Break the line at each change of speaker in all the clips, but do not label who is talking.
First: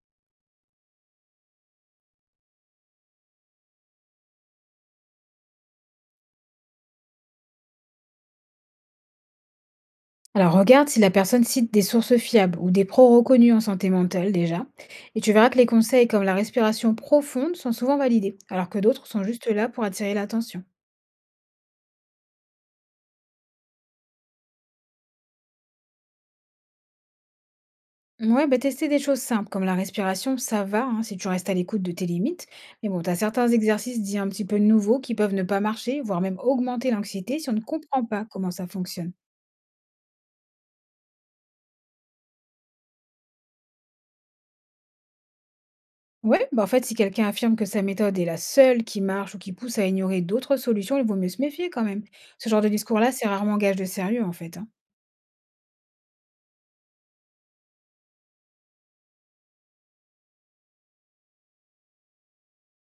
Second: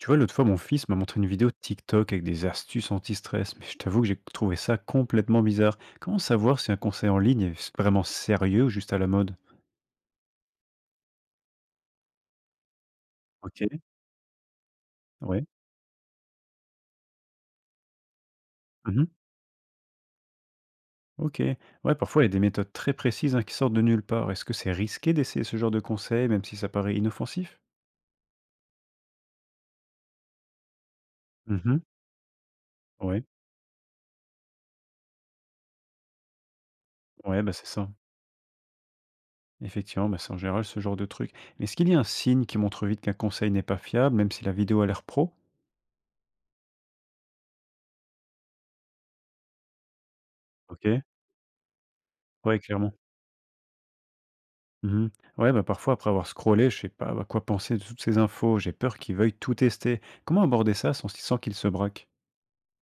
Tu vois, l'autre fois, mon fils m'a montré une vidéo TikTok avec des astuces anti-stress, mais je t'avoue que j'ai trouvé ça complètement bizarre. Comment savoir si un conseil en ligne est vraiment sérieux ou juste à la mode.
Alors regarde si la personne cite des sources fiables ou des pros reconnus en
Ok,
santé mentale déjà, et tu
ouais.
verras que les conseils comme la respiration profonde sont souvent validés, alors que
Mhm.
d'autres sont juste là pour attirer l'attention.
Ok. Ouais, parfois, il y a des méthodes très précises hein, qui sortent de nulle part. Est-ce que c'est risqué d'essayer ce genre de conseil, même si ça paraît inoffensif.
Ouais, bah tester des choses simples comme la respiration, ça va hein, si tu restes à
Mhm.
l'écoute de tes limites, mais bon, t'as
Ouais,
certains exercices dits un petit peu nouveaux qui peuvent ne pas marcher, voire même augmenter l'anxiété
ouais,
si
bah
on ne
c'est ça.
comprend pas comment ça fonctionne.
Effectivement, bah, c'est en général ce genre de truc. Mais est-ce qu'il y a un signe qui montre vite qu'un conseil n'est pas fiable, même si la vidéo a l'air pro.
Ouais, bah en fait, si quelqu'un affirme que sa méthode est la seule qui marche ou qui pousse à ignorer d'autres
Ok,
solutions, il vaut mieux se méfier quand même. Ce
ouais,
genre de
clairement.
discours-là, c'est rarement gage de sérieux en fait, hein.
Mmh. Ouais, bah, parfois, après avoir scrollé, je sais pas à quoi penser de toutes ces infos. J'ai peur qu'ils veuillent tout tester. Comment aborder ça sans qu'ils se braquent.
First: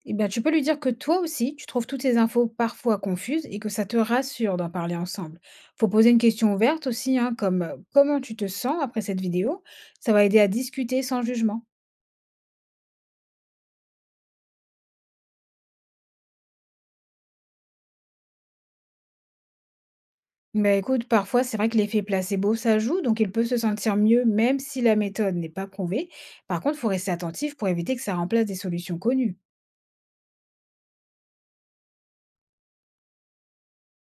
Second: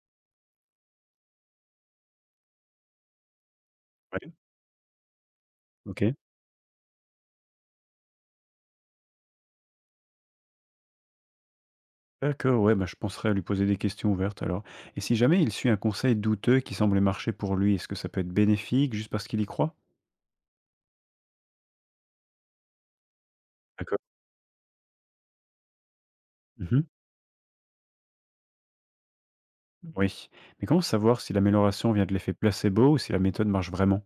Eh bien, tu peux lui dire que toi aussi, tu trouves toutes ces infos parfois confuses et que ça te
Ouais.
rassure d'en parler ensemble. Faut poser
OK.
une question ouverte aussi, hein, comme comment tu te sens après cette vidéo. Ça va aider à discuter sans jugement.
D'accord, ouais, bah, je penserai à lui poser des questions ouvertes alors. Et si jamais il suit un conseil douteux qui semblait marcher pour lui, est-ce que ça peut être bénéfique juste parce qu'il y croit?
Mais écoute, parfois, c'est vrai que l'effet placebo, ça joue, donc il peut se sentir
D'accord.
mieux même si la méthode n'est pas prouvée. Par contre, il
Mmh.
faut rester attentif pour éviter que ça remplace des solutions connues.
Oui. Mais comment savoir si l'amélioration vient de l'effet placebo ou si la méthode marche vraiment?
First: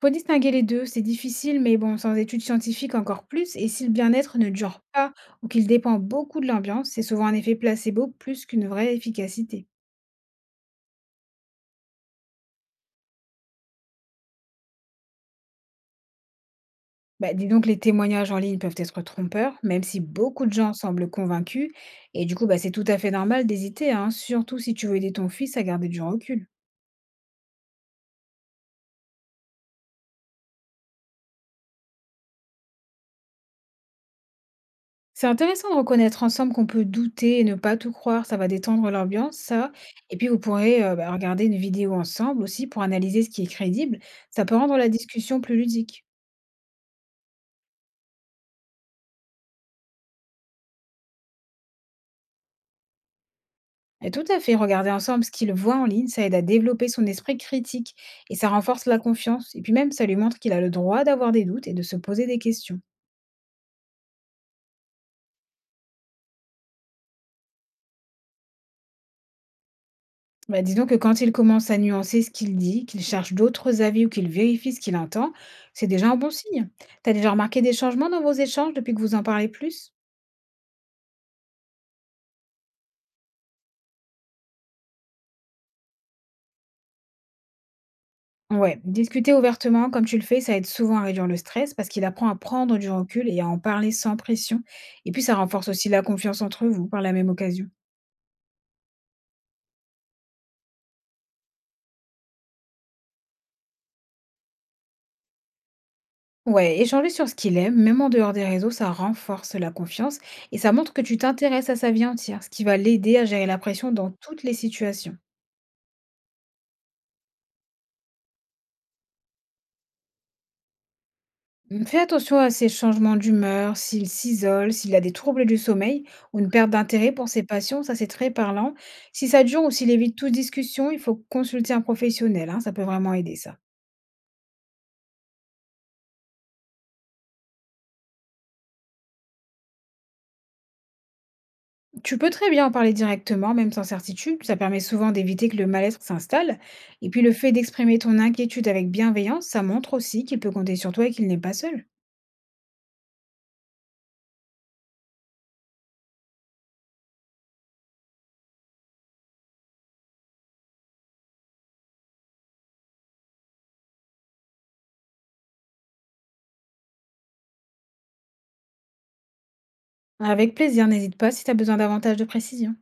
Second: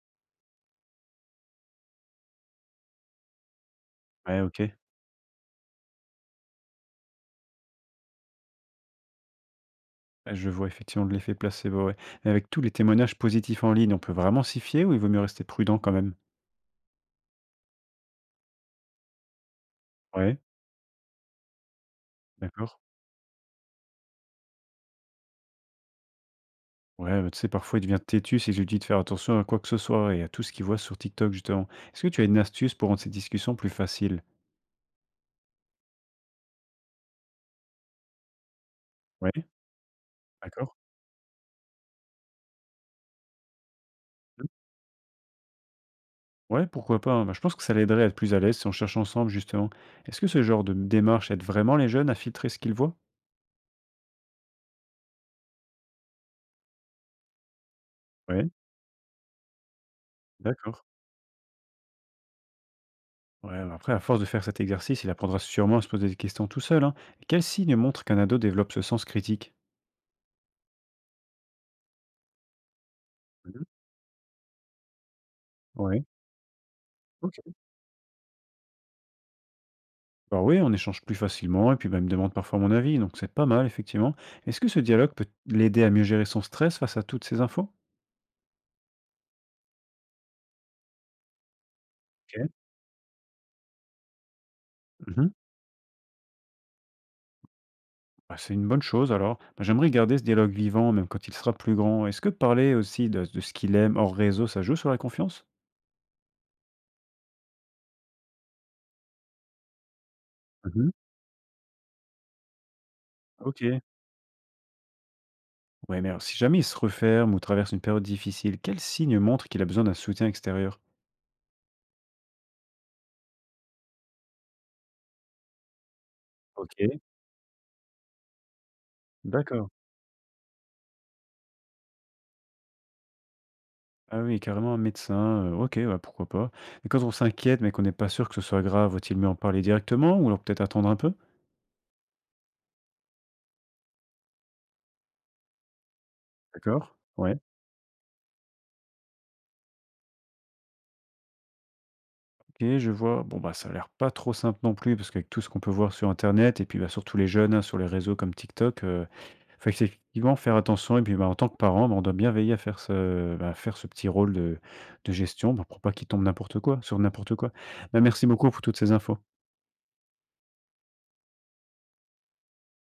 Faut distinguer les 2, c'est difficile, mais bon, sans études scientifiques encore plus, et si le bien-être
Ouais,
ne
OK.
dure pas ou qu'il dépend beaucoup de l'ambiance, c'est souvent un effet placebo plus qu'une vraie efficacité.
Ouais, je vois effectivement de l'effet placebo, ouais. Mais avec tous les témoignages positifs en ligne, on peut vraiment s'y fier ou il vaut mieux rester prudent quand même?
Bah, dis donc, les témoignages en ligne peuvent être trompeurs, même si
Ouais,
beaucoup de gens semblent convaincus, et du coup, bah, c'est
d'accord.
tout à fait normal d'hésiter, hein, surtout si tu veux aider ton fils à garder du recul.
Ouais, bah, tu sais, parfois, il devient têtu si je lui dis de faire attention à quoi que ce soit et à tout ce qu'il voit sur TikTok, justement. Est-ce que tu as une astuce pour rendre ces discussions plus faciles?
C'est intéressant de reconnaître ensemble qu'on peut douter et ne pas tout croire, ça va détendre l'ambiance,
Ouais,
ça. Et puis vous
d'accord.
pourrez bah, regarder une vidéo ensemble aussi pour analyser ce qui est crédible. Ça
Mhm.
peut rendre la discussion plus ludique.
Ouais, pourquoi pas? Hein. Bah, je pense que ça l'aiderait à être plus à l'aise si on cherche ensemble, justement. Est-ce que ce genre de démarche aide vraiment les jeunes à filtrer ce qu'ils voient?
Et tout à fait, regarder ensemble ce qu'il voit en ligne, ça aide à développer son esprit critique et
Ouais,
ça renforce la confiance. Et puis même, ça lui montre qu'il a le
d'accord.
droit d'avoir des doutes et de se poser des questions.
Ouais, bah, après, à force de faire cet exercice, il apprendra sûrement à se poser des questions tout seul, hein. Quel signe montre qu'un ado développe ce sens critique?
Bah, disons que quand il commence à nuancer ce qu'il dit, qu'il cherche
Mhm.
d'autres avis ou qu'il vérifie ce qu'il entend, c'est
Ouais,
déjà un bon signe. T'as déjà
ok.
remarqué des changements dans vos échanges depuis que vous en parlez plus?
Alors oui, on échange plus facilement et puis bah, il me demande parfois mon avis, donc c'est pas mal effectivement. Est-ce que ce dialogue peut l'aider à mieux gérer son stress face à toutes ces infos?
Ouais, discuter ouvertement comme tu le fais, ça aide souvent à réduire le stress parce qu'il apprend à
Ok.
prendre du recul et à en parler sans pression. Et puis
Mhm.
ça renforce aussi la confiance entre vous par la même occasion.
Bah, c'est une bonne chose alors. Bah, j'aimerais garder ce dialogue vivant même quand il sera plus grand. Est-ce que parler aussi de ce qu'il aime hors réseau, ça joue sur la confiance?
Ouais, échanger sur ce qu'il aime, même en dehors des réseaux, ça renforce la confiance et ça
Mhm.
montre que tu t'intéresses à sa vie entière, ce qui va l'aider à gérer la
Ok.
pression dans toutes les situations.
Ouais, mais alors, si jamais il se referme ou traverse une période difficile, quel signe montre qu'il a besoin d'un soutien extérieur?
Mm, fais attention à ses changements d'humeur, s'il s'isole, s'il a des troubles du sommeil ou une
Ok,
perte d'intérêt pour ses passions, ça c'est très parlant. Si ça dure
d'accord.
ou s'il évite toute discussion, il faut consulter un professionnel, hein, ça peut vraiment aider ça.
Ah oui, carrément un médecin, OK, ouais, pourquoi pas. Mais quand on s'inquiète, mais qu'on n'est pas sûr que ce soit grave, vaut-il mieux en parler directement ou alors peut-être attendre un peu?
Tu peux très bien en parler directement, même sans certitude, ça permet souvent d'éviter que le mal-être s'installe.
D'accord,
Et puis le
ouais,
fait d'exprimer ton inquiétude avec bienveillance, ça montre aussi qu'il peut compter sur toi et qu'il n'est pas seul.
OK, je vois. Bon, bah, ça a l'air pas trop simple non plus parce qu'avec tout ce qu'on peut voir sur internet et puis, bah, surtout les jeunes, hein, sur les réseaux comme TikTok, faut effectivement faire attention et puis, bah, en tant que parent, bah, on doit bien veiller à faire à faire ce petit rôle de gestion, bah, pour pas qu'ils tombent n'importe quoi sur n'importe quoi. Bah, merci beaucoup pour toutes ces infos.
Avec plaisir, n'hésite pas si tu as besoin davantage de précision.